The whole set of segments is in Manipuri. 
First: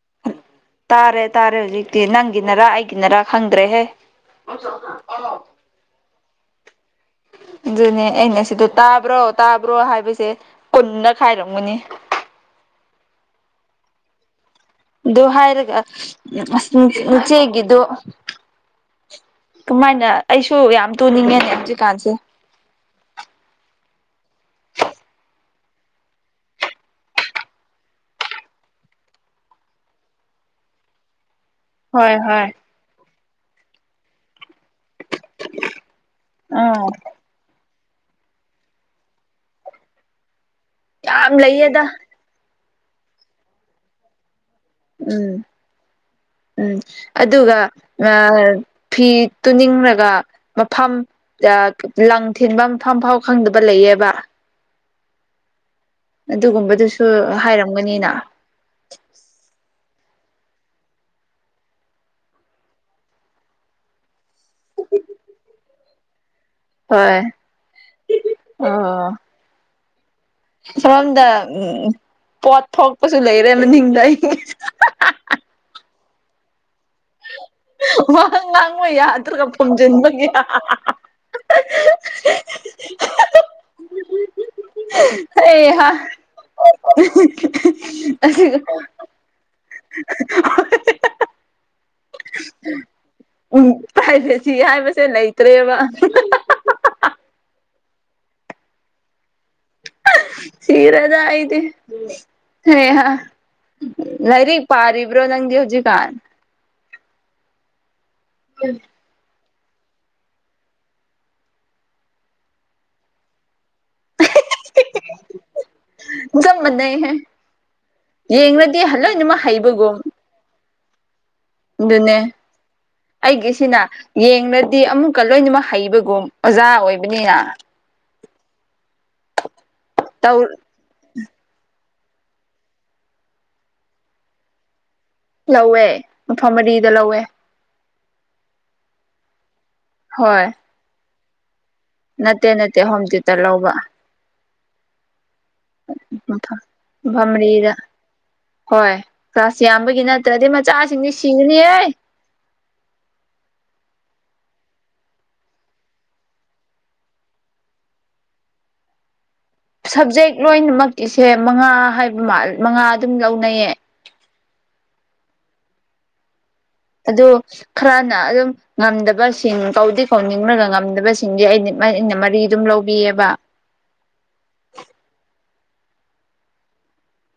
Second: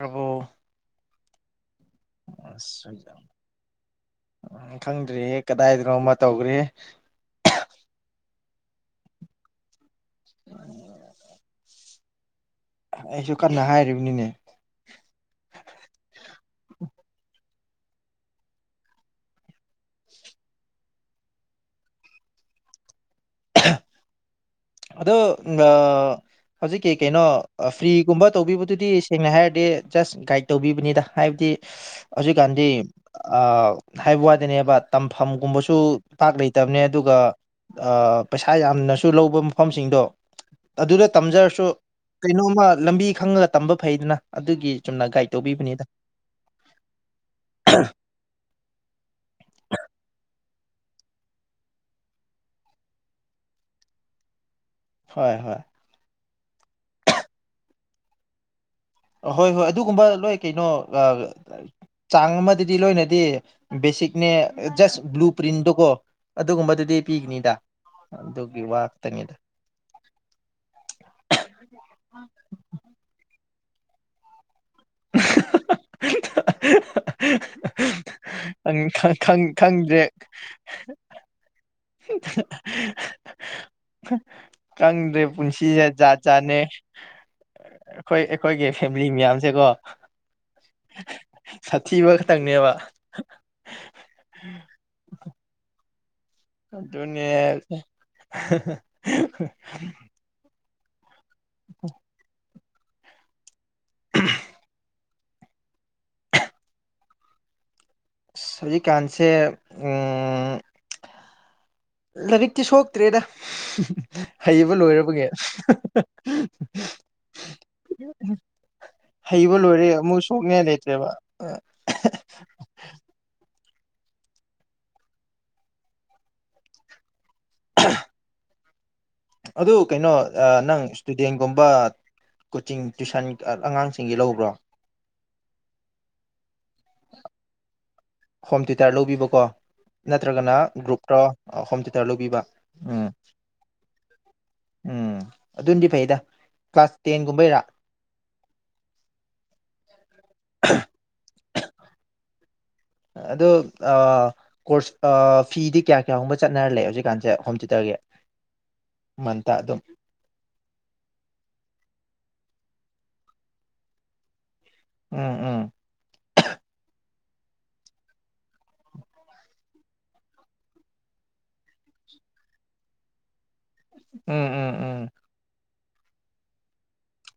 ꯑꯍꯣ ꯇꯥꯔꯦ ꯇꯥꯔꯦ ꯍꯧꯖꯤꯛꯇꯤ ꯅꯪꯒꯤꯅꯔꯥ ꯑꯁ ꯑꯩꯒꯤꯅꯔꯥ ꯈꯪꯗ꯭ꯔꯦꯍꯦ ꯈꯪꯗ꯭ꯔꯦꯍꯦ ꯀꯗꯥꯏꯗꯅꯣꯃ ꯇꯧꯒ꯭ꯔꯦ ꯑꯗꯨꯅꯦ ꯑꯩꯅ ꯁꯤꯗ ꯇꯥꯕ꯭ꯔꯣ ꯇꯥꯕ꯭ꯔꯣ ꯍꯥꯏꯕꯁꯦ ꯀꯨꯟꯔꯛ ꯍꯥꯏꯔꯝꯒꯅꯤ ꯑꯩꯁꯨ ꯀꯟꯅ ꯍꯥꯏꯔꯤꯕꯅꯤꯅꯦ ꯑꯗꯨ ꯍꯥꯏꯔꯒ ꯑ [unintelligible] ꯏꯆꯦꯒꯤꯗꯣ ꯀꯃꯥꯏꯅ ꯑꯩꯁꯨ ꯌꯥꯝ ꯇꯨꯅꯤꯡꯉꯦꯅꯦ ꯍꯧꯖꯤꯛꯀꯥꯟꯁꯦ ꯑꯗꯣ [unintelligible] ꯍꯧꯖꯤꯛꯀꯤ ꯀꯩꯅꯣ ꯑ ꯐ꯭ꯔꯤꯒꯨꯝꯕ ꯇꯧꯕꯤꯕꯗꯨꯗꯤ ꯁꯦꯡꯅ ꯍꯥꯏꯔꯗꯤ ꯖꯁ ꯒꯥꯏꯠ ꯇꯧꯕꯤꯕꯅꯤꯗ ꯍꯥꯏꯕꯗꯤ ꯍꯣꯏ ꯍꯣꯏ ꯍꯧꯖꯤꯛꯀꯥꯟꯗꯤ ꯑ ꯍꯥꯏꯕ ꯋꯥꯗꯅꯦꯕ ꯇꯝꯐꯝꯒꯨꯝꯕꯁꯨ ꯄꯥꯛ ꯂꯩꯇꯕꯅꯦ ꯑꯥ ꯑꯗꯨꯒ ꯑꯥ ꯄꯩꯁꯥ ꯌꯥꯝꯅꯁꯨ ꯂꯧꯕ ꯃꯐꯝꯁꯤꯡꯗꯣ ꯑꯗꯨꯗ ꯌꯥꯝ ꯇꯝꯖꯔꯁꯨ ꯂꯩꯌꯦꯗ ꯀꯩꯅꯣꯝꯃ ꯂꯝꯕꯤ ꯈꯪꯉꯒ ꯇꯝꯕ ꯐꯩꯗꯅ ꯑꯗꯨꯒꯤ ꯆꯨꯝꯅ ꯒꯥꯏꯗ ꯎꯝ ꯇꯧꯕꯤꯕꯅꯤꯗ ꯎꯝ ꯑꯗꯨꯒ [unintelligible] ꯐꯤ ꯇꯨꯅꯤꯡꯔꯒ ꯃꯐꯝ [unintelligible] ꯂꯪ ꯊꯤꯟꯕ ꯃꯐꯝ ꯐꯥꯎ ꯈꯪꯗꯕ ꯂꯩꯌꯦꯕ ꯍꯣꯏ ꯍꯣꯏ ꯑꯗꯨꯒꯨꯝꯕꯗꯨꯁꯨ ꯍꯥꯏꯔꯝꯒꯅꯤꯅ ꯍꯣꯏ ꯍꯣꯏ ꯑꯗꯨꯒꯨꯝꯕ ꯂꯣꯏ ꯀꯩꯅꯣ ꯑꯥ ꯆꯥꯡ ꯑꯃꯗꯗꯤ ꯂꯣꯏꯅꯗꯤ ꯕꯦꯁꯤꯛꯅꯦ ꯖꯁ ꯕ꯭ꯂꯨ ꯄꯔꯤꯟꯗꯣ ꯀꯣ ꯑꯗꯨꯒꯨꯝꯕꯗꯨꯗꯤ ꯍꯣꯏ ꯄꯤꯒꯅꯤꯗ ꯑꯗꯨꯒꯤ ꯋꯥ ꯑꯣ ꯈꯛꯇꯅꯤꯗ ꯁꯣꯝꯗ ꯎꯝ ꯄꯣꯠ ꯊꯣꯛꯄꯁꯨ ꯂꯩꯔꯦ ꯃꯅꯤꯡꯗ ꯑꯩ [unintelligible] ꯋꯥ ꯑꯪ ꯉꯥꯡꯕ ꯈꯪ ꯈꯪ ꯌꯥꯗ꯭ꯔꯒ ꯈꯪ ꯈꯪꯗꯦ ꯐꯝꯖꯤꯟꯕꯒꯤ [unintelligible] ꯈꯪꯗꯦ ꯑꯩ ꯄꯨꯟꯁꯤꯁꯦ ꯍꯥ ꯖꯥꯠ ꯖꯥꯠꯅꯦ ꯑꯩꯈꯣꯏ ꯑꯁꯤꯒ ꯑꯩꯈꯣꯏꯒꯤ ꯐꯦꯝ ꯃꯤ ꯃꯌꯥꯝꯁꯦꯀꯣ [unintelligible] ꯁꯥꯊꯤꯕ ꯈꯛꯇꯪꯅꯦꯕ ꯎꯝ ꯄ꯭ꯔꯥꯏꯚꯦꯁꯤ ꯍꯥꯏꯕꯁꯦ ꯂꯩꯇ꯭ꯔꯦꯕ ꯗꯨꯅꯦ ꯁꯤꯔꯦꯗ ꯑꯩꯗꯤ ꯍꯩꯍꯥ ꯂꯥꯏꯔꯤꯛ ꯄꯥꯔꯤꯕ꯭ꯔꯣ ꯅꯪꯗꯤ ꯍꯧꯖꯤꯛꯀꯥꯟ ꯑꯁ ꯍꯧꯖꯤꯀꯥꯟꯁꯦ ꯎꯝ ꯂꯥꯏꯔꯤꯛꯇꯤ ꯁꯣꯛꯇ꯭ꯔꯦꯗ ꯍꯩꯕ ꯂꯣꯏꯔꯕꯒꯤ ꯆꯞ ꯃꯥꯟꯅꯩꯍꯦ ꯌꯦꯡꯂꯗꯤ ꯂꯣꯏꯅꯃꯛ ꯍꯩꯕ ꯂꯣꯏꯔꯦ ꯍꯩꯕꯒꯨꯝ ꯑꯃꯨꯛ ꯁꯣꯛꯅꯤꯡꯉꯥꯏ ꯂꯩꯇ꯭ꯔꯦꯕ ꯑꯗꯨꯅꯦ ꯑꯩꯒꯤꯁꯤꯅ ꯌꯦꯡꯂꯗꯤ ꯑꯃꯨꯛꯀ ꯂꯣꯏꯅꯃꯛ ꯍꯩꯕꯒꯨꯝ ꯑꯣꯖꯥ ꯑꯣꯏꯕꯅꯤꯅ ꯑꯗꯨ ꯀꯩꯅꯣ ꯇꯧ ꯑ ꯅꯪ ꯅꯨꯡꯗꯤꯟꯒꯨꯝꯕ ꯀꯣꯆꯤꯡ ꯇꯨꯏꯁꯟ ꯑꯉꯥꯡꯁꯤꯡꯒꯤ ꯂꯧꯕ꯭ꯔꯣ ꯂꯧꯋꯦ ꯃꯐꯝ ꯃꯔꯤꯗ ꯂꯧꯋꯦ ꯍꯣꯝ ꯇ꯭ꯌꯨꯇꯔ ꯂꯧꯕꯤꯕꯀꯣ ꯍꯣꯏ ꯅꯠꯇ꯭ꯔꯒꯅ ꯒ꯭ꯔꯨꯞꯔꯣ ꯑꯣ ꯍꯣꯝ ꯇ꯭ꯌꯨ ꯅꯠꯇꯦ ꯅꯠꯇꯦ ꯍꯣꯝ ꯇ꯭ꯌꯨꯇꯔ ꯂꯧꯕ ꯎꯝ ꯑꯗꯨꯅꯗꯤ ꯐꯩꯗ ꯃꯐꯝ ꯀ꯭ꯂꯥꯁ ꯇꯦꯟꯒꯨꯝꯕꯩꯔꯥ ꯃꯐꯝꯔꯤꯗ ꯍꯣꯏ ꯀ꯭ꯂꯥꯁ ꯌꯥꯝꯕꯒꯤ ꯅꯠꯇ꯭ꯔꯗꯤ ꯃꯆꯥꯁꯤꯡꯗꯤ ꯁꯤꯒꯅꯤꯍꯦ ꯑꯗꯨ ꯑꯥ ꯀꯣꯔꯁ ꯑꯥ ꯐꯤꯗꯤ ꯀꯌꯥ ꯀꯌꯥꯒꯨꯝꯕ ꯆꯠꯅꯍꯟꯂꯦ ꯍꯧꯖꯤꯛꯀꯥꯟꯁꯦ ꯍꯣꯝ ꯇ꯭ꯌꯨꯇꯔꯒꯤ ꯃꯟꯇ ꯑꯗꯨꯝ ꯁꯕꯖꯦꯛ ꯂꯣꯏꯅꯃꯛꯀꯤꯁꯦ ꯃꯉꯥ ꯍꯥꯏꯕ ꯃꯥꯟꯂꯦ ꯃꯉꯥ ꯑꯗꯨꯝ ꯂꯧꯅꯩꯌꯦ ꯎꯝ ꯎꯝ ꯑꯗꯨ ꯈꯔꯅ ꯑꯗꯨꯝ ꯉꯝꯗꯕꯁꯤꯡ ꯀꯧꯗꯤ ꯀꯧꯅꯤꯡꯔꯒ ꯉꯝꯗꯕꯁꯤꯡꯗꯤ ꯑꯩꯗꯤ ꯑꯩꯗꯤ [unintelligible] ꯃꯔꯤ ꯑꯗꯨꯝ ꯂꯧꯕꯤꯑꯦꯕ ꯎꯝ ꯎꯝ ꯎꯝ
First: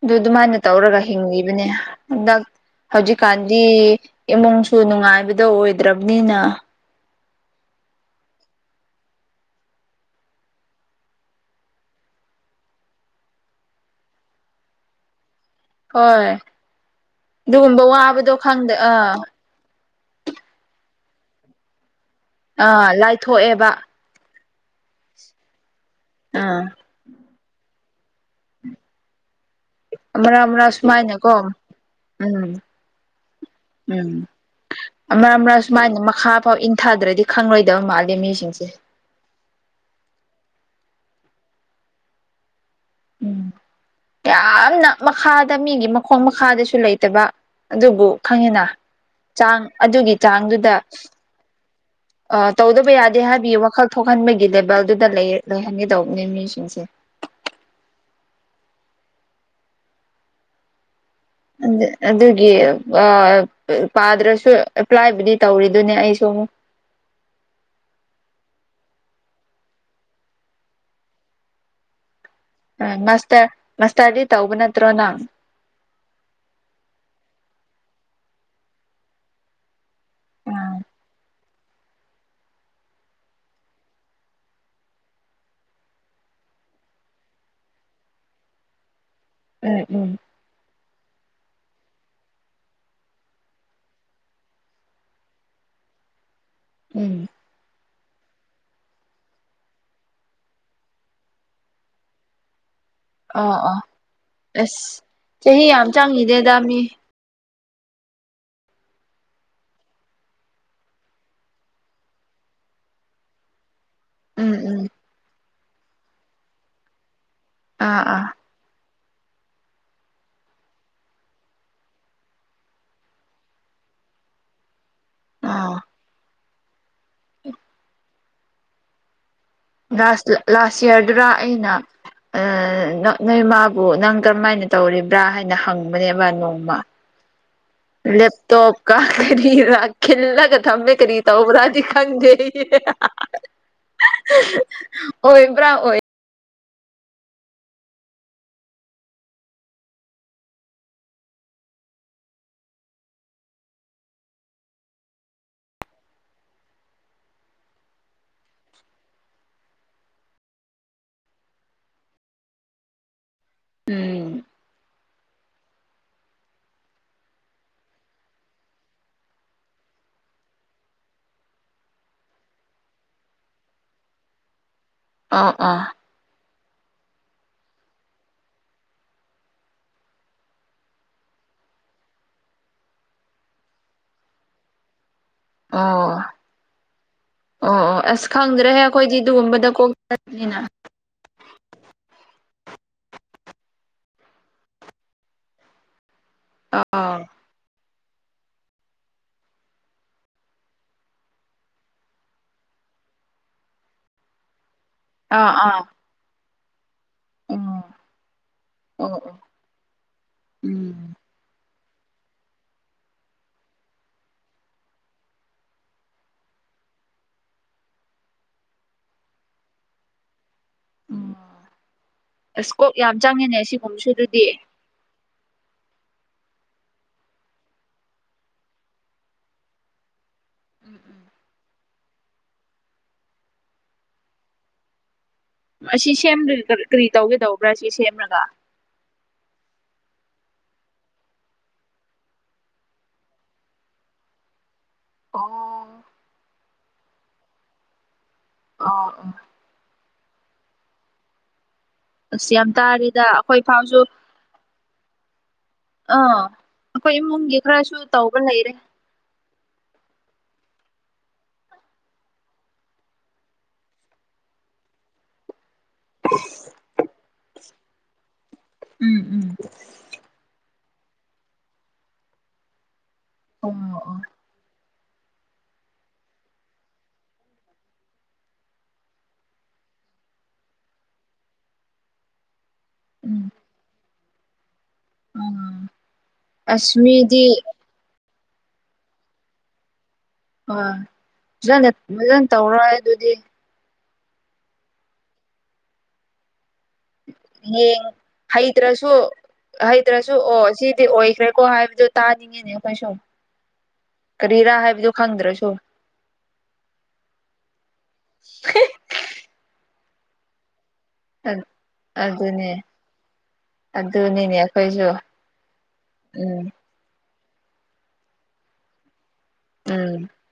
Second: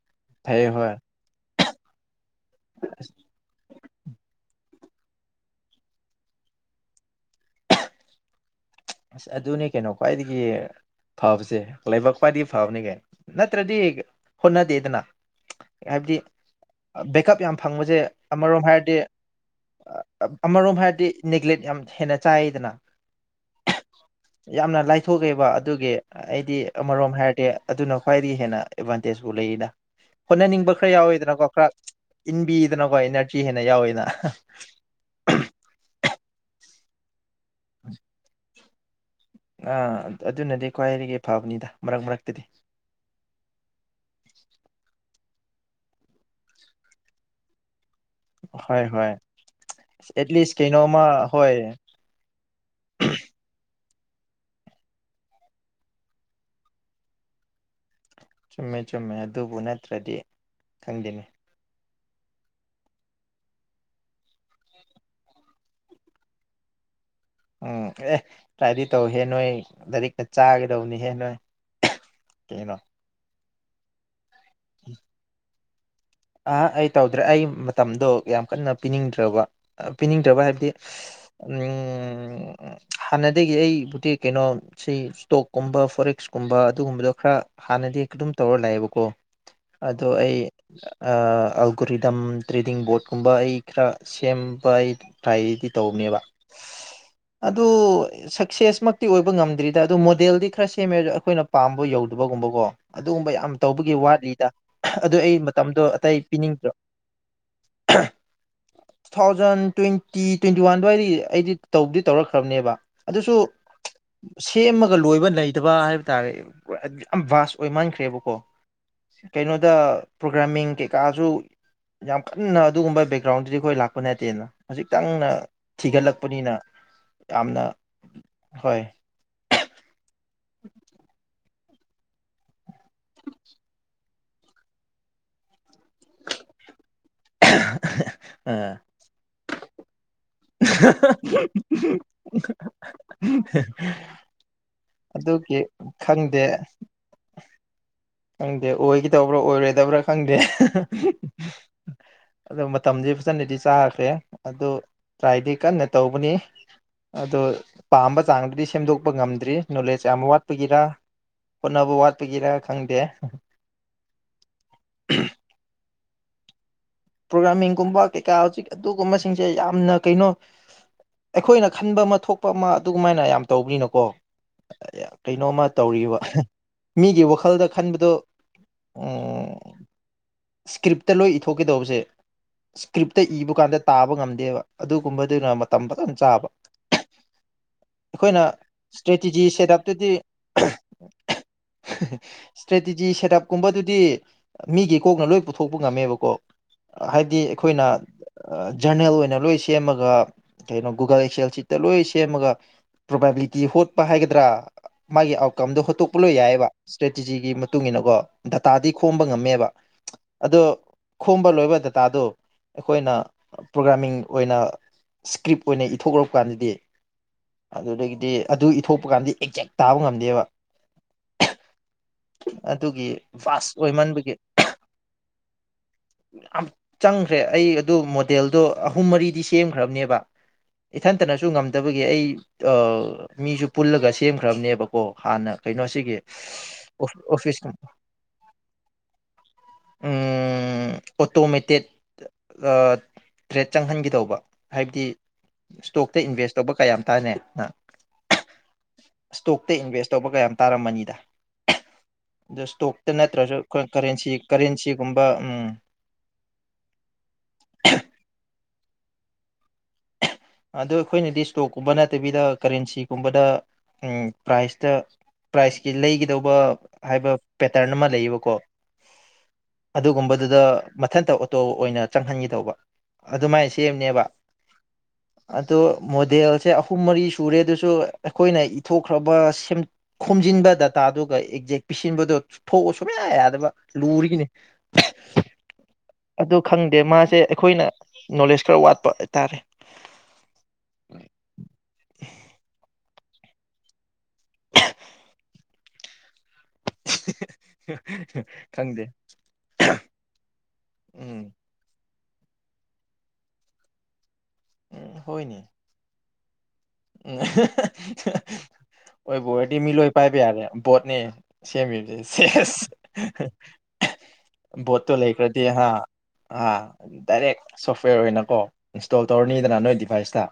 ꯗꯨ ꯗꯨꯃꯥꯏꯅ ꯐꯩꯌꯦ ꯍꯣꯏ ꯇꯧꯔꯒ ꯍꯤꯡꯂꯤꯕꯅꯦ ꯍꯟꯗꯛ ꯍꯧꯖꯤꯛꯀꯥꯟꯗꯤ ꯏꯃꯨꯡꯁꯨ ꯅꯨꯡꯉꯥꯏꯕꯗꯣ ꯑꯣꯏꯗ꯭ꯔꯕꯅꯤꯅ ꯑꯁ ꯑꯗꯨꯅꯤ ꯀꯩꯅꯣ ꯈ꯭ꯋꯥꯏꯗꯒꯤ ꯐꯕꯁꯦ ꯂꯥꯏꯕꯛ ꯈꯋꯥꯏꯗꯤ ꯐꯕꯅꯤ ꯀꯩꯅꯣ ꯅꯠꯇ꯭ꯔꯗꯤ ꯍꯣꯠꯅꯗꯦꯗꯅ ꯍꯥꯏꯕꯗꯤ ꯍꯣꯏ ꯕꯦꯛꯀꯞ ꯌꯥꯝ ꯑꯗꯨꯒꯨꯝꯕ ꯐꯪꯕꯁꯦ ꯋꯥꯕꯗꯣ ꯑꯃꯔꯣꯝ ꯈꯪꯗ ꯍꯥꯏꯔꯗꯤ ꯑꯥ ꯑ ꯑꯃꯔꯣꯝ ꯍꯥꯏꯔꯗꯤ ꯅꯦꯒ꯭ꯂꯦꯠ ꯌꯥꯝ ꯍꯦꯟꯅ ꯆꯥꯏꯗꯅ ꯑꯥ ꯂꯥꯏꯊꯣꯛꯑꯦꯕ ꯌꯥꯝꯅ ꯂꯥꯏꯊꯣꯛꯑꯦꯕ ꯑꯗꯨꯒꯤ ꯑꯩꯗꯤ ꯑꯥ ꯑꯃꯔꯣꯝ ꯍꯥꯏꯔꯗꯤ ꯑꯗꯨꯅ ꯈ꯭ꯋꯥꯏꯗꯒꯤ ꯍꯦꯟꯅ ꯑꯦꯗꯚꯥꯟꯇꯦꯖꯄꯨ ꯂꯩꯔꯤꯗ ꯃꯔꯛ ꯃꯔꯛ ꯍꯣꯠꯅꯅꯤꯡꯕ ꯈꯔ ꯁꯨꯃꯥꯏꯅꯀꯣ ꯌꯥꯎꯋꯤꯗꯅꯀꯣ ꯈꯔ ꯎꯝ ꯏꯟꯕꯤꯗꯅꯀꯣ ꯏꯅꯔꯖꯤ ꯍꯦꯟꯅ ꯌꯥꯎꯋꯦꯗꯅ ꯑꯃ ꯑꯃꯔꯛ ꯁꯨꯃꯥꯏꯅ ꯃꯈꯥ ꯐꯥꯎ ꯏꯟꯊꯗ꯭ꯔꯗꯤ ꯈꯪꯔꯣꯏꯗꯕ ꯃꯥꯜꯂꯦ ꯃꯤꯁꯤꯡꯁꯦ ꯑꯥ ꯑꯗꯨꯅꯗꯤ ꯈ꯭ꯋꯥꯏꯗꯒꯤ ꯐꯕꯅꯤꯗ ꯃꯔꯛ ꯃꯔꯛꯇꯗꯤ ꯎꯝ ꯌꯥꯝꯅ ꯃꯈꯥꯗ ꯃꯤꯒꯤ ꯃꯈꯣꯡ ꯃꯈꯥꯗꯁꯨ ꯂꯩꯇꯕ ꯑꯗꯨꯕꯨ ꯈꯪꯉꯦꯅ ꯍꯣꯏ ꯍꯣꯏ ꯆꯥꯡ ꯑꯗꯨꯒꯤ ꯑꯦꯠꯂꯤꯁ ꯆꯥꯡꯗꯨꯗ ꯀꯩꯅꯣꯝꯃ ꯍꯣꯏ ꯑꯥ ꯇꯧꯗꯕ ꯌꯥꯗꯦ ꯍꯥꯏꯕꯒꯤ ꯋꯥꯈꯜ ꯊꯣꯛꯍꯟꯕꯒꯤ ꯂꯦꯕꯦꯜꯗꯨꯗ ꯂꯩꯔ ꯂꯩꯍꯟꯒꯦ ꯇꯧꯕꯅꯦ ꯃꯤꯁꯤꯡꯁꯦ ꯆꯨꯝꯃꯦ ꯆꯨꯝꯃꯦ ꯑꯗꯨꯕꯨ ꯅꯠꯇ꯭ꯔꯗꯤ ꯈꯪꯗꯦꯅꯦ ꯑꯗ ꯑꯗꯨꯒꯤ ꯑꯥ ꯄꯥꯗ꯭ꯔꯁꯨ ꯑꯦꯄ꯭ꯂꯥꯏꯕꯨꯗꯤ ꯇꯧꯔꯤꯗꯨꯅꯤ ꯑꯩꯁꯨ ꯎꯝ ꯑꯦ ꯇꯔꯥꯏꯗꯤ ꯇꯧꯍꯦ ꯅꯣꯏ ꯂꯥꯏꯔꯤꯛꯇ ꯆꯥꯒꯗꯧꯕꯅꯤ ꯍꯦ ꯅꯣꯏ ꯀꯩꯅꯣ ꯃꯁꯇ꯭ꯔ ꯃꯁꯇ꯭ꯔꯗꯤ ꯇꯧꯕ ꯅꯠꯇ꯭ꯔꯣ ꯅꯪ ꯑꯥ ꯑꯩ ꯇꯧꯗ꯭ꯔꯦ ꯑꯩ ꯃꯇꯝꯗꯣ ꯌꯥꯝ ꯀꯟꯅ ꯄꯤꯅꯤꯡꯗ꯭ꯔꯕ ꯄꯤꯅꯤꯡꯗ꯭ꯔꯕ ꯍꯥꯏꯕꯗꯤ ꯎꯝ ꯎꯝ ꯍꯥꯟꯅꯗꯒꯤ ꯑꯩꯕꯨꯗꯤ ꯀꯩꯅꯣ ꯁꯤ ꯏꯁꯇꯣꯛꯀꯨꯝꯕ ꯐꯣꯔꯛꯁꯀꯨꯝꯕ ꯑꯗꯨꯒꯨꯝꯕꯗꯣ ꯈꯔ ꯍꯥꯟꯅꯗꯤ ꯑꯗꯨꯝ ꯇꯧꯔ ꯂꯥꯛꯑꯦꯕꯀꯣ ꯎꯝ ꯑꯗꯣ ꯎꯝ ꯑꯩ ꯑꯥ ꯑꯜꯒꯣꯔꯤꯗꯝ ꯇ꯭ꯔꯦꯗꯤꯡ ꯕꯣꯔꯠꯀꯨꯝꯕ ꯑꯩ ꯈꯔ ꯁꯦꯝꯕ ꯑꯩ ꯇ꯭ꯔꯥꯏꯗꯤ ꯇꯧꯕꯅꯦꯕ ꯎꯝ ꯑꯗꯣ ꯁꯛꯁꯦꯁ ꯃꯛꯇꯤ ꯑꯣꯏꯕ ꯉꯝꯗ꯭ꯔꯤꯗ ꯑꯗꯨ ꯃꯣꯗꯦꯜꯗꯤ ꯈꯔ ꯁꯦꯝꯃꯦ ꯑꯩꯈꯣꯏꯅ ꯄꯥꯝꯕ ꯌꯧꯗꯕꯒꯨꯝꯕꯀꯣ ꯑꯗꯨꯒꯨꯝꯕ ꯌꯥꯝ ꯑꯣ ꯑꯣ ꯇꯧꯕꯒꯤ ꯋꯥꯠꯂꯤꯗ ꯑꯁ ꯑꯗꯨ ꯑꯩ ꯆꯍꯤ ꯃꯇꯝꯗꯣ ꯌꯥꯝ ꯑꯇꯩ ꯆꯪꯉꯤꯗꯦꯗ ꯄꯤꯅꯤꯡꯇ꯭ꯔ ꯃꯤ [unintelligible] ꯊꯥꯎꯖꯟ ꯇ꯭ꯋꯦꯟꯇꯤ ꯇ꯭ꯋꯦꯟꯇꯤ ꯋꯥꯟ ꯑꯗꯨꯋꯥꯏꯗꯒꯤ ꯑꯩꯗꯤ ꯇꯧꯗꯤ ꯇꯧꯔꯛꯈ꯭ꯔꯕꯅꯦꯕ ꯑꯗꯨꯁꯨ ꯎꯝ ꯎꯝ ꯁꯦꯝꯃꯒ ꯂꯣꯏꯕ ꯂꯩꯇꯕ ꯍꯥꯏꯕ ꯇꯥꯔꯦ ꯌꯥꯝ ꯚꯁ ꯑꯥ ꯑꯥ ꯑꯣꯏꯃꯟꯈ꯭ꯔꯦꯕꯀꯣ ꯀꯩꯅꯣꯗ ꯄ꯭ꯔꯣꯒ꯭ꯔꯥꯃꯤꯡ ꯀꯩꯀꯥꯖꯨ ꯌꯥꯝ ꯀꯟꯅ ꯑꯗꯨꯒꯨꯝꯕ ꯕꯦꯛꯒ꯭ꯔꯥꯎꯟꯗꯗꯤ ꯑꯩꯈꯣꯏ ꯂꯥꯛꯄ ꯅꯠꯇꯦꯅ ꯈꯖꯤꯛꯇꯪꯅ ꯑꯣ ꯊꯤꯒꯠꯂꯛꯄꯅꯤꯅ ꯌꯥꯝꯅ ꯍꯣꯏ ꯥꯗꯁꯇ ꯂꯥꯁ ꯌꯤꯔꯗꯔꯥ ꯑꯩꯅ ꯑꯥ ꯅꯣꯏꯃꯕꯨ ꯅꯪ ꯀꯔꯝꯃꯥꯏꯅ ꯇꯧꯔꯤꯕ꯭ꯔꯥ ꯍꯥꯏꯅ ꯍꯪꯕꯅꯦꯕ ꯅꯣꯡꯃ [unintelligible] ꯑꯥ ꯂꯦꯞꯇꯣꯞꯀꯥ ꯀꯔꯤꯔ ꯈꯜꯂꯛ ꯊꯃꯦ ꯀꯔꯤ ꯇꯧꯕ꯭ꯔꯥꯗꯤ ꯈꯪꯗꯦ ꯑꯗꯨꯒꯤ ꯑꯣꯏꯕ꯭ꯔꯥ ꯑꯣꯏ ꯈꯪꯗꯦ ꯈꯪꯗꯦ ꯑꯣꯏꯒꯗꯧꯕ꯭ꯔꯥ ꯑꯣꯏꯔꯣꯏꯗꯕ꯭ꯔꯥ ꯈꯪꯗꯦ ꯑꯗꯣ ꯃꯇꯝꯗꯤ ꯐꯖꯅꯗꯤ ꯆꯥꯈ꯭ꯔꯦ ꯑꯗꯣ ꯇ꯭ꯔꯥꯏꯗꯤ ꯀꯟꯅ ꯇꯧꯕꯅꯤ ꯑꯗꯣ ꯄꯥꯝꯕ ꯆꯥꯡꯗꯨꯗꯤ ꯁꯦꯝꯗꯣꯛꯄ ꯉꯝꯗ꯭ꯔꯤ ꯅꯣꯂꯦꯖ ꯌꯥꯝ ꯋꯥꯠꯄꯒꯤꯔ ꯍꯣꯠꯅꯕ ꯋꯥꯠꯄꯒꯤꯔ ꯈꯪꯗꯦ ꯎꯝ ꯄ꯭ꯔꯣꯒꯥꯃꯤꯡꯀꯨꯝꯕ ꯀꯩꯀꯥ ꯍꯧꯖꯤꯛ ꯑꯗꯨꯒꯨꯝꯕꯁꯤꯡꯁꯦ ꯌꯥꯝꯅ ꯀꯩꯅꯣ ꯑꯩꯈꯣꯏꯅ ꯈꯟꯕꯃ ꯊꯣꯛꯄ ꯑꯃ ꯑꯗꯨꯃꯥꯏꯅ ꯌꯥꯝ ꯇꯧꯕꯅꯤꯅꯀꯣ ꯑꯣ ꯀꯩꯅꯣꯝꯃ ꯑꯣ ꯇꯧꯔꯤꯕ ꯃꯤꯒꯤ ꯋꯥꯈꯜꯗ ꯈꯟꯕꯗꯣ ꯎꯝ ꯏꯁꯀ꯭ꯔꯤꯞꯇ ꯂꯣꯏ ꯏꯊꯣꯛ ꯀꯩꯇꯧꯕꯁꯦ ꯏꯁꯀ꯭ꯔꯤꯞꯇ ꯏꯕ ꯀꯥꯟꯗ ꯇꯥꯕ ꯉꯝꯗꯦꯕ ꯑꯗꯨꯒꯨꯝꯕꯗꯨꯅ ꯃꯇꯝ ꯑꯣ ꯐꯖꯅꯥ ꯆꯥꯕ ꯑꯣ ꯑꯣ ꯑꯁ ꯑꯩꯈꯣꯏꯅ ꯈꯪꯗ꯭ꯔꯦꯍꯦ ꯑꯩꯈꯣꯏꯗꯤ ꯏꯁꯇ꯭ꯔꯦꯇꯤꯖꯤ ꯑꯗꯨꯒꯨꯝꯕꯗ ꯁꯦꯠ ꯀꯣꯛꯇꯠꯅꯤꯅ ꯁ꯭ꯇ꯭ꯔꯦꯇꯤꯖꯤ ꯁꯦꯠꯞꯀꯨꯝꯕꯗꯨꯗꯤ ꯃꯤꯒꯤ ꯀꯣꯛꯅ ꯂꯣꯏ ꯄꯨꯊꯣꯛꯄ ꯉꯝꯃꯦꯕꯀꯣ ꯑꯥ ꯍꯥꯏꯕꯗꯤ ꯑꯩꯈꯣꯏꯅ ꯖꯔꯅꯦꯜ ꯑꯣꯏꯅ ꯂꯣꯏ ꯁꯦꯝꯃꯒ ꯀꯩꯅꯣ ꯒꯨꯒꯜ ꯑꯦꯛꯁꯤꯌꯦꯜ ꯁꯤꯠꯇ ꯂꯣꯏ ꯁꯦꯝꯃꯒ ꯄ꯭ꯔꯣꯕꯥꯕꯤꯂꯤꯇꯤ ꯍꯣꯠꯄ ꯍꯥꯏꯒꯗ꯭ꯔꯥ ꯃꯥꯒꯤ ꯑꯥ ꯑꯥ ꯑꯥꯎꯠꯀꯝꯗꯣ ꯍꯣꯠꯇꯣꯛꯄ ꯂꫭꯏ ꯌꯥꯏꯑꯕꯥ ꯏꯁꯇ꯭ꯔꯦꯇꯤꯖꯤꯒꯤ ꯎꯝ ꯃꯇꯨꯡ ꯏꯟꯅꯀꯣ ꯗꯇꯥꯗꯤ ꯑꯣ ꯈꯣꯝꯕ ꯑꯣ ꯉꯝꯃꯦꯕ ꯑꯗꯣ ꯎꯝ ꯈꯣꯝꯕ ꯂꯣꯏꯕ ꯗꯇꯥꯗꫭ ꯑꯩꯈꯣꯏꯅ ꯄ꯭ꯔꯣꯒ꯭ꯔꯥꯃꯤꯡ ꯑꯣꯏꯅ ꯏꯁꯀ꯭ꯔꯤꯞ ꯑꯣꯏꯅ ꯏꯊꯣꯛꯂꯥꯛ ꯀꯥꯟꯗꯗꯤ ꯑꯗꯨꯗꯒꯤꯗꯤ ꯑꯗꯨ ꯏꯊꯣꯛꯄ ꯀꯥꯟꯗꯤ ꯑꯦꯛꯖꯦꯛ ꯇꯥꯕ ꯉꯝꯗꯦꯕ ꯎꯝ ꯑꯁ ꯀꯣꯛ ꯑꯗꯨꯒꯤ ꯌꯥꯝ ꯆꯪꯉꯤꯅꯦ ꯚꯥꯁ꯭ꯠ ꯁꯤꯒꯨꯝꯕꯁꯨ ꯑꯣꯏꯃꯟꯕꯒꯤ ꯑꯗꯨꯗꯤ ꯌꯥꯝ ꯆꯪꯈ꯭ꯔꯦ ꯑꯩ ꯑꯗꯨ ꯃꯣꯗꯦꯜꯗꯣ ꯑꯍꯨꯝ ꯃꯔꯤꯗꯤ ꯁꯦꯝꯈ꯭ꯔꯥꯕꯅꯦꯕ ꯎꯝ ꯎꯝ ꯏꯊꯟꯇꯅꯁꯨ ꯉꯝ ꯗꯕꯒꯤ ꯑꯩ ꯑ ꯃꯤꯁꯨ ꯄꯨꯜꯂꯒ ꯁꯦꯝꯈ꯭ꯔꯥꯕꯅꯦꯕꯀꯣ ꯍꯥꯟꯅ ꯀꯩꯅꯣ ꯑꯁꯤ ꯁꯤꯒꯤ ꯁꯦꯝꯔꯥꯒ ꯀꯔꯤ ꯇꯧꯒꯦ ꯑꯣꯐꯤꯁ ꯇꯧꯕ꯭ꯔꯥ ꯁꯤ ꯁꯦꯝꯔꯥꯒ ꯎꯝ ꯫ ꯑꯣꯇꯣꯃꯦꯇꯦꯠ ꯇ꯭ꯔꯦꯠ ꯆꯪꯍꯟꯒꯦ ꯇꯧꯕ ꯍꯥꯏꯕꯗꯤ ꯑꯣ ꯏꯁ꯭ꯇꯣꯛꯇ ꯏꯟꯚꯦꯁ꯭ꯠ ꯇꯧꯕ ꯀꯌꯥꯝ ꯇꯥꯏꯅꯦ ꯍꯥ ꯑꯣ ꯎꯝ ꯇ ꯏꯟꯚꯦꯁ꯭ꯠ ꯇꯧꯕꯒꯥ ꯌꯥꯝ ꯇꯥꯔꯝꯃꯅꯤꯗ ꯑꯁ ꯑꯗꫭ ꯌꯥꯝ ꯏꯁ꯭ꯇꯣꯛꯇ ꯇꯥꯔꯦꯗ ꯅꯠꯇ꯭ꯔꯁꯨ ꯑꯩꯈꯣꯏ ‌ꯈꫭꯏ ꯐꯥꯎꯁꯨ ꯀꯔꯦꯟꯁꯤ ꯀꯔꯦꯟꯁꯤꯒꯨꯝꯕ ꯎꯝ ꯑꯥ ꯑꯩꯈꯣꯏ ꯏꯃꯨꯡꯒꯤ ꯈꯔꯁꯨ ꯇꯧꯕ ꯂꯩꯔꯦ꯫ ꯑꯗꯣ ꯑꯩꯈꯣꯏꯅꯗꯤ ꯏꯁ꯭ꯇꯣꯛꯀꯨꯝꯕ ꯅꯠꯇꯕꯤꯗ ꯀꯔꯦꯟꯁꯤꯒꯨꯝꯕꯗ ꯎꯝ ꯄ꯭ꯔꯥꯏꯖꯇ ꯄ꯭ꯔꯥꯏꯖꯀꯤ ꯂꯩꯒꯗꯧꯕ ꯍꯥꯏꯕ ꯄꯦꯇꯔꯟ ꯑꯃ ꯂꯩꯌꯦꯕꯀꯣ꯫ ꯎꯝ ꯎꯝ ꯑꯗꯨꯒꯨꯝꯕꯗꯨꯗ ꯃꯊꯟꯇ ꯑꯣꯇꯣ ꯑꯣꯏꯅ ꯆꯪꯍꯟꯒꯦ ꯇꯧꯕ ꯑꯗꯨꯃꯥꯏ ꯑꯣ ꯑꯣ ꯁꯦꯝꯅꯦꯕ꯫ ꯑꯗꯣ ꯃꯣꯗꯦꯜꯁꯦ ꯑꯍꯨꯝ ꯃꯔꯤ ꯁꯨꯔꯦ ꯑꯗꯨꯁꯨ ꯑꯩꯈꯣꯏꯅ ꯏꯊꯣꯛꯈ꯭ꯔꯕ ꯁꯦꯝ ꯈꯣꯝꯖꯤꯟꯕ ꯗꯇꯥꯗꯨꯒ ꯑꯦꯛꯖꯦꯛ ꯄꯤꯁꯤꯟꯕꯗꯨ ꯊꯣꯛꯑ ꯁꯨꯡꯌꯥ ꯎꯝ ꯌꯥꯗꯕ ꯂꯨꯔꯤꯒꯤꯅꯤ ꯎꯝ ꯑꯗꯨ ꯑꯁ ꯈꯪꯗꯦ ꯃꯤꯗꯤ ꯃꯥꯁꯦ ꯑꯩꯈꯣꯏꯅ ꯅꯣꯂꯦꯖ ꯈꯔ ꯋꯥꯠꯄ ꯍꯥꯏꯇꯥꯔꯦ꯫ ꯑꫭ ꯐꯖꯅꯥ ꯐꯖꯅꯥ ꯇꯧꯔꯣ ꯍꯥꯏꯗꯨꯗꯤ ꯌꯦꯡ ꯈꯪꯗꯦ ꯍꯩꯇ꯭ꯔꯥꯁꯨ ꯍꯩꯇ꯭ꯔꯥꯁꯨ ꯑꯣ ꯁꯤꯗꯤ ꯎꯝ ꯑꯣꯏꯈ꯭ꯔꯦꯀꯣ ꯍꯥꯏꯕꯗꯨ ꯇꯥꯅꯤꯡꯉꯤꯅꯦ ꯑꯩꯈꯣꯏꯁꯨ ꯀꯔꯤꯔꯥ ꯍꯥꯏꯕꯗꯨ ꯎꯝ ꯍꯣꯏꯅꯦ ꯈꯪꯗ꯭ꯔꯁꯨ꯫ ꯎꯝ ꯑꯣꯏꯕꯨ ꯑꫭꯏꯔꯗꯤ ꯃꯤꯂꯣꯏ ꯄꯥꯏꯕ ꯌꯥꯔꯦ ꯚꫭꯠꯅꯦ꯫ ꯁꯦꯝꯃꯤꯁꯦ ꯑꯗꯨꯅꯦ ꯁꯦꯁ ꯑꯗꯨꯅꯤꯅꯦ ꯑꯩꯈꯣꯏꯁꯨ ꯚꫭꯠꯇꯣ ꯂꯩꯈ꯭ꯔꯗꯤ ꯍꯥ꯫ ꯎꯝ ꯑꯥ ꯗꯥꯏꯔꯦꯛ ꯁꯣꯐꯋꯦꯔ ꯑꯣꯏꯅꯀꯣ ꯏꯟꯁꯇꯣꯜ ꯇꯧꯔꯅꯤꯗꯅ ꯅꯣꯏ ꯎꯝ ꯗꯤꯚꯥꯏꯁꯇ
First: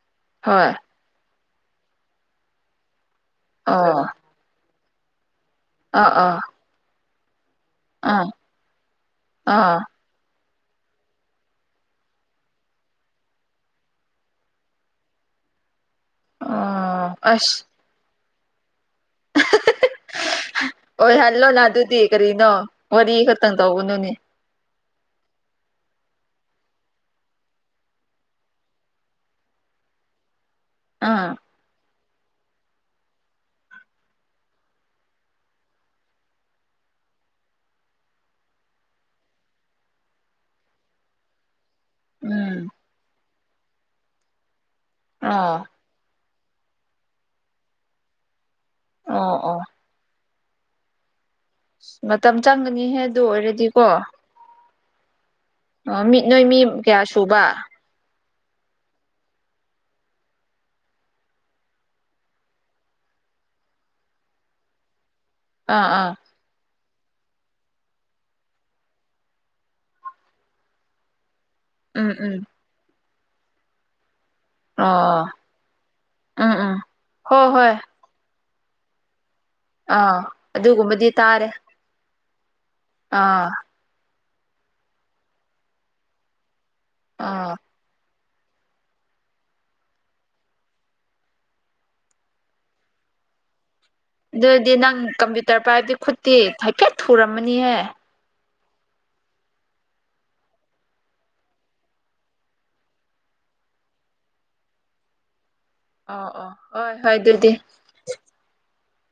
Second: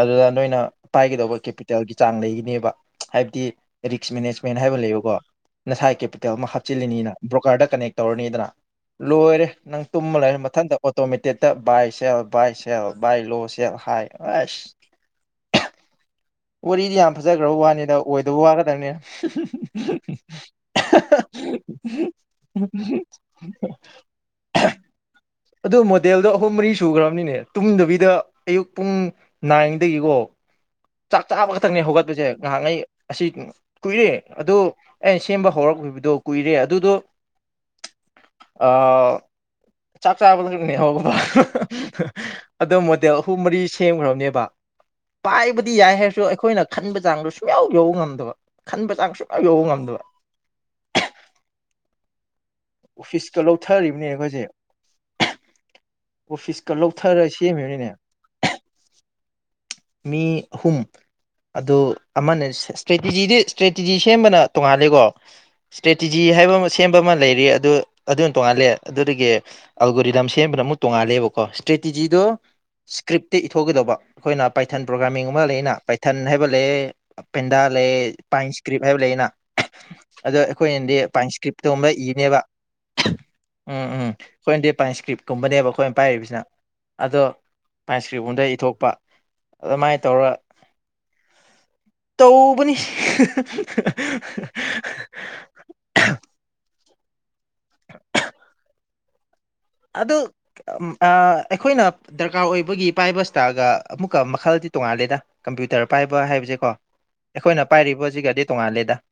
ꯑꯗꯨꯗ ꯅꯣꯏꯅ ꯍꯣꯏ ꯄꯥꯏꯒꯗꯧꯕ ꯀꯦꯄꯤꯇꯦꯜꯒꯤ ꯆꯥꯡ ꯂꯩꯒꯅꯦꯕ ꯍꯥꯏꯕꯗꯤ ꯔꯤꯁ꯭ꯛ ꯑꯣ ꯃꯦꯅꯦꯖꯃꯦꯟ ꯍꯥꯏꯕ ꯂꯩꯕꯀꯣ꯫ ꯅꯁꯥꯏ ꯑꯥ ꯀꯦꯄꯤꯇꯦꯜ ꯑꯥ ꯑꯃ ꯍꯥꯞꯆꯤꯜꯂꯤꯅꯤꯅ ꯕ꯭ꯔꯣꯀꯔꯗ ꯀꯅꯦꯛ ꯑꯥ ꯇꯧꯔꯅꯤꯗꯅ ꯂꯣꯏꯔꯦ ꯑꯥ ꯅꯪ꯫ ꯇꯨꯝꯃ ꯂꯩꯔ ꯃꯊꯟꯗ ꯑꯣꯇꯣꯃꯦꯇꯤꯛꯇ ꯕꯥꯏ ꯁꯦꯜ ꯕꯥꯏ ꯁꯦꯜ ꯕꯥꯏ ꯂꯣ ꯁꯦꯜ ꯍꯥꯏ ꯑꯁ ꯋꯥꯔꯤꯗꯤ ꯌꯥꯝ ꯑꯣ ꯐꯖꯈ꯭ꯔꯥꯕ ꯑꯁ ꯋꯥꯅꯤꯗ ꯑꯣꯏꯗꯕ ꯋꯥ ꯈꯠꯇꯪꯅꯦ꯫ ꯑꫭꯏ ꯍꯜꯂꫭ ꯅ ꯑꯗꯨꯗꯤ ꯀꯔꯤꯅꯣ ꯋꯥꯔꯤ ꯈꯛꯇꯪ ꯇꯧꯒꯅꯨꯅꯦ꯫ ꯑꯗꯨ ꯃꯣꯗꯦꯜꯗꯣ ꯑꯍꯨꯝ ꯃꯔꯤ ꯁꯨꯈ꯭ꯔꯥꯕꯅꯤꯅꯦ ꯇꯨꯝꯗꯕꯤꯗ ꯑꯌꯨꯛ ꯄꯨꯡ ꯅꯥꯏꯟꯗꯒꯤꯀꯣ ꯆꯥꯛ ꯑꯥ ꯆꯥꯕ ꯈꯛꯇꯪꯅꯦ ꯍꯧꯒꯠꯄꯁꯦ ꯉꯥꯏꯍꯥꯛꯉꯩ ꯑꯁꯤ ꯀꯨꯏꯔꯦ ꯑꯗꯨ ꯑꯩꯅ ꯁꯦꯝꯕ ꯍꯧꯔꯛꯈꯤꯕꯗꯣ ꯀꯨꯏꯔꯦ ꯑꯗꯨꯗꯣ ꯑ ꯆꯥꯛ ꯆꯥꯕ ꯈꯨꯗꯤꯡ ꯂꯩꯍꯧꯕꯒꯨꯝꯕ ꯎꯝ ꯑꯗꯣ ꯃꯣꯗꯦꯜ ꯑꯍꯨꯝ ꯃꯔꯤ ꯁꯦꯝꯈ꯭ꯔꯕꯅꯦꯕ ꯄꯥꯏꯕ ꯑꯥ ꯌꯥꯏ ꯍꯥꯏꯔꯁꯨ ꯑꯩꯈꯣꯏꯅ ꯈꯟꯕ ꯆꯥꯡꯗꯣ ꯁꯨꯡꯌꯥꯎ ꯌꯧꯕ ꯉꯝꯗꯕ ꯈꯟꯕ ꯆꯥꯡ ꯑꯣ ꯁꯨꯡꯌꯥꯎ ꯑꯣ ꯌꯧꯕ ꯉꯝꯗꯕ ꯃꯇꯝ ꯆꯪꯒꯅꯤꯍꯦ ꯑꯗꯨ ꯑꯣꯐꯤꯁꯀ ꯑꯣꯏꯔꯗꯤꯀꯣ꯫ ꯂꯧꯊꯔꯤꯕꯅꯦ ꯑꯩꯈꯣꯏꯁꯦ ꯑꯣ ꯃꯤꯠ ꯅꯣꯏ ꯃꯤ ꯑꯣꯐꯤꯁꯀ ꯀꯌꯥ ꯂꯧꯊꯔ ꯁꯨꯕ ꯁꯦꯝꯃꯤꯕꯅꯤꯅꯦ ꯃꯤ ꯑꯍꯨꯝ꯫ ꯑꯗꯨ ꯑꯃꯅ ꯏꯁꯇ꯭ꯔꯦꯇꯤꯖꯤꯗꯤ ꯏꯁꯇ꯭ꯔꯦꯇꯤꯖꯤ ꯁꯦꯝꯕꯅ ꯇꯣꯡꯉꯥꯂꯦꯀꯣ ꯑꯥ ꯑꯥ ꯁꯇ꯭ꯔꯦꯇꯦꯖꯤ ꯍꯥꯏꯕ ꯑꯃ ꯁꯦꯝꯕ ꯑꯃ ꯂꯩꯔꯤ ꯑꯗꯨ ꯑꯗꯨꯅ ꯇꯣꯡꯉꯥꯜꯂꯦ ꯑꯗꯨꯗꯒꯤ ꯑꯜꯒꯣꯔꯤꯗꯝ ꯁꯦꯝꯕꯅ ꯑꯃꯨꯛ ꯇꯣꯡꯉꯥꯜꯂꯦꯕꯀꯣ꯫ ꯎꯝ ꯏꯁꯇ꯭ꯔꯦꯇꯤꯖꯤꯗꯣ ꯎꯝ ꯏꯁ꯭ꯀ꯭ꯔꯤꯞꯇ ꯏꯊꯣꯛꯀꯗꯧꯕ ꯑꯩꯈꯣꯏꯅ ꯄꯥꯏꯊꯟ ꯑꯣ ꯄ꯭ꯔꯣꯒꯥ꯭ꯔꯥꯃꯤꯡ ꯑꯃ ꯂꯩꯅ ꯄꯥꯏꯊꯟ ꯍꯥꯏꯕ ꯎꯝ ꯎꯝ ꯂꯩ ꯍꯣꯏ ꯄꯦꯟꯗꯥ ꯍꯣꯏ ꯂꯩ ꯄꯥꯏꯟ ꯏꯁꯀ꯭ꯔꯤꯞ ꯍꯥꯏꯕ ꯂꯩꯅ꯫ ꯑꯥ ꯑꯗꯣ ꯑꯩꯈꯣꯏꯅꯗꯤ ꯑꯗꯨꯒꯨꯝꯕꯗꯤ ꯄꯥꯏ ꯇꯥꯔꯦ ꯏꯁꯀ꯭ꯔꯤꯞꯇꯣ ꯑꯃꯔꯛ ꯏꯅꯦꯕ꯫ ꯑꯥ ꯎꯝ ꯎꯝ ꯑꯩꯈꯣꯏꯅꯗꯤ ꯄꯥꯏꯟ ꯏꯁꯀ꯭ꯔꯤꯞꯀꯨꯝꯕꯅꯦꯕ ꯑꯩꯈꯣꯏꯅ ꯄꯥꯏꯔꯤꯕꯁꯤꯅ ꯑꯗꯣ ꯑꯥ ꯄꯥꯏꯟꯞ ꯇ꯭ꯔꯤꯕꯣꯟꯗ ꯏꯊꯣꯛꯄ꯫ ꯑꯗꯨꯃꯥꯏꯅ ꯇꯧꯔ ꯇꯧꯕꯅꯤ꯫ ꯑꯗꯨꯗꯤ ꯅꯪ ꯀꯝꯄ꯭ꯌꯨꯇꯔ ꯄꯥꯏꯕꯗꯤ ꯈꯨꯠꯇꯤ ꯍꯥꯏꯐꯦꯠ ꯊꯨꯔꯝꯃꯅꯤꯍꯦ꯫ ꯑꯗꯨꯝ ꯑꯥ ꯑꯩꯈꯣꯏꯅ ꯗꯔꯀꯥꯔ ꯑꯣꯏꯕꯒꯤ ꯄꯥꯏꯕ ꯁꯇꯥꯢꯜꯒ ꯑꯃꯨꯛꯀ ꯃꯈꯜꯗꯤ ꯇꯣꯡꯉꯥꯜꯂꯦꯗ ꯀꯝꯄ꯭ꯌꯨꯇꯔ ꯄꯥꯏꯕ ꯑꯣ ꯑꯣ ꯍꯥꯏꯕꯁꯤꯀꯣ ꯍꯣꯏ ꯍꯣꯏ ꯑꯗꯨꯗꯤ ꯑꯩꯈꯣꯏꯅ ꯄꯥꯏꯔꯤꯕꯁꯤꯒꯗꯤ ꯇꯣꯡꯉꯥꯜꯂꯦꯗ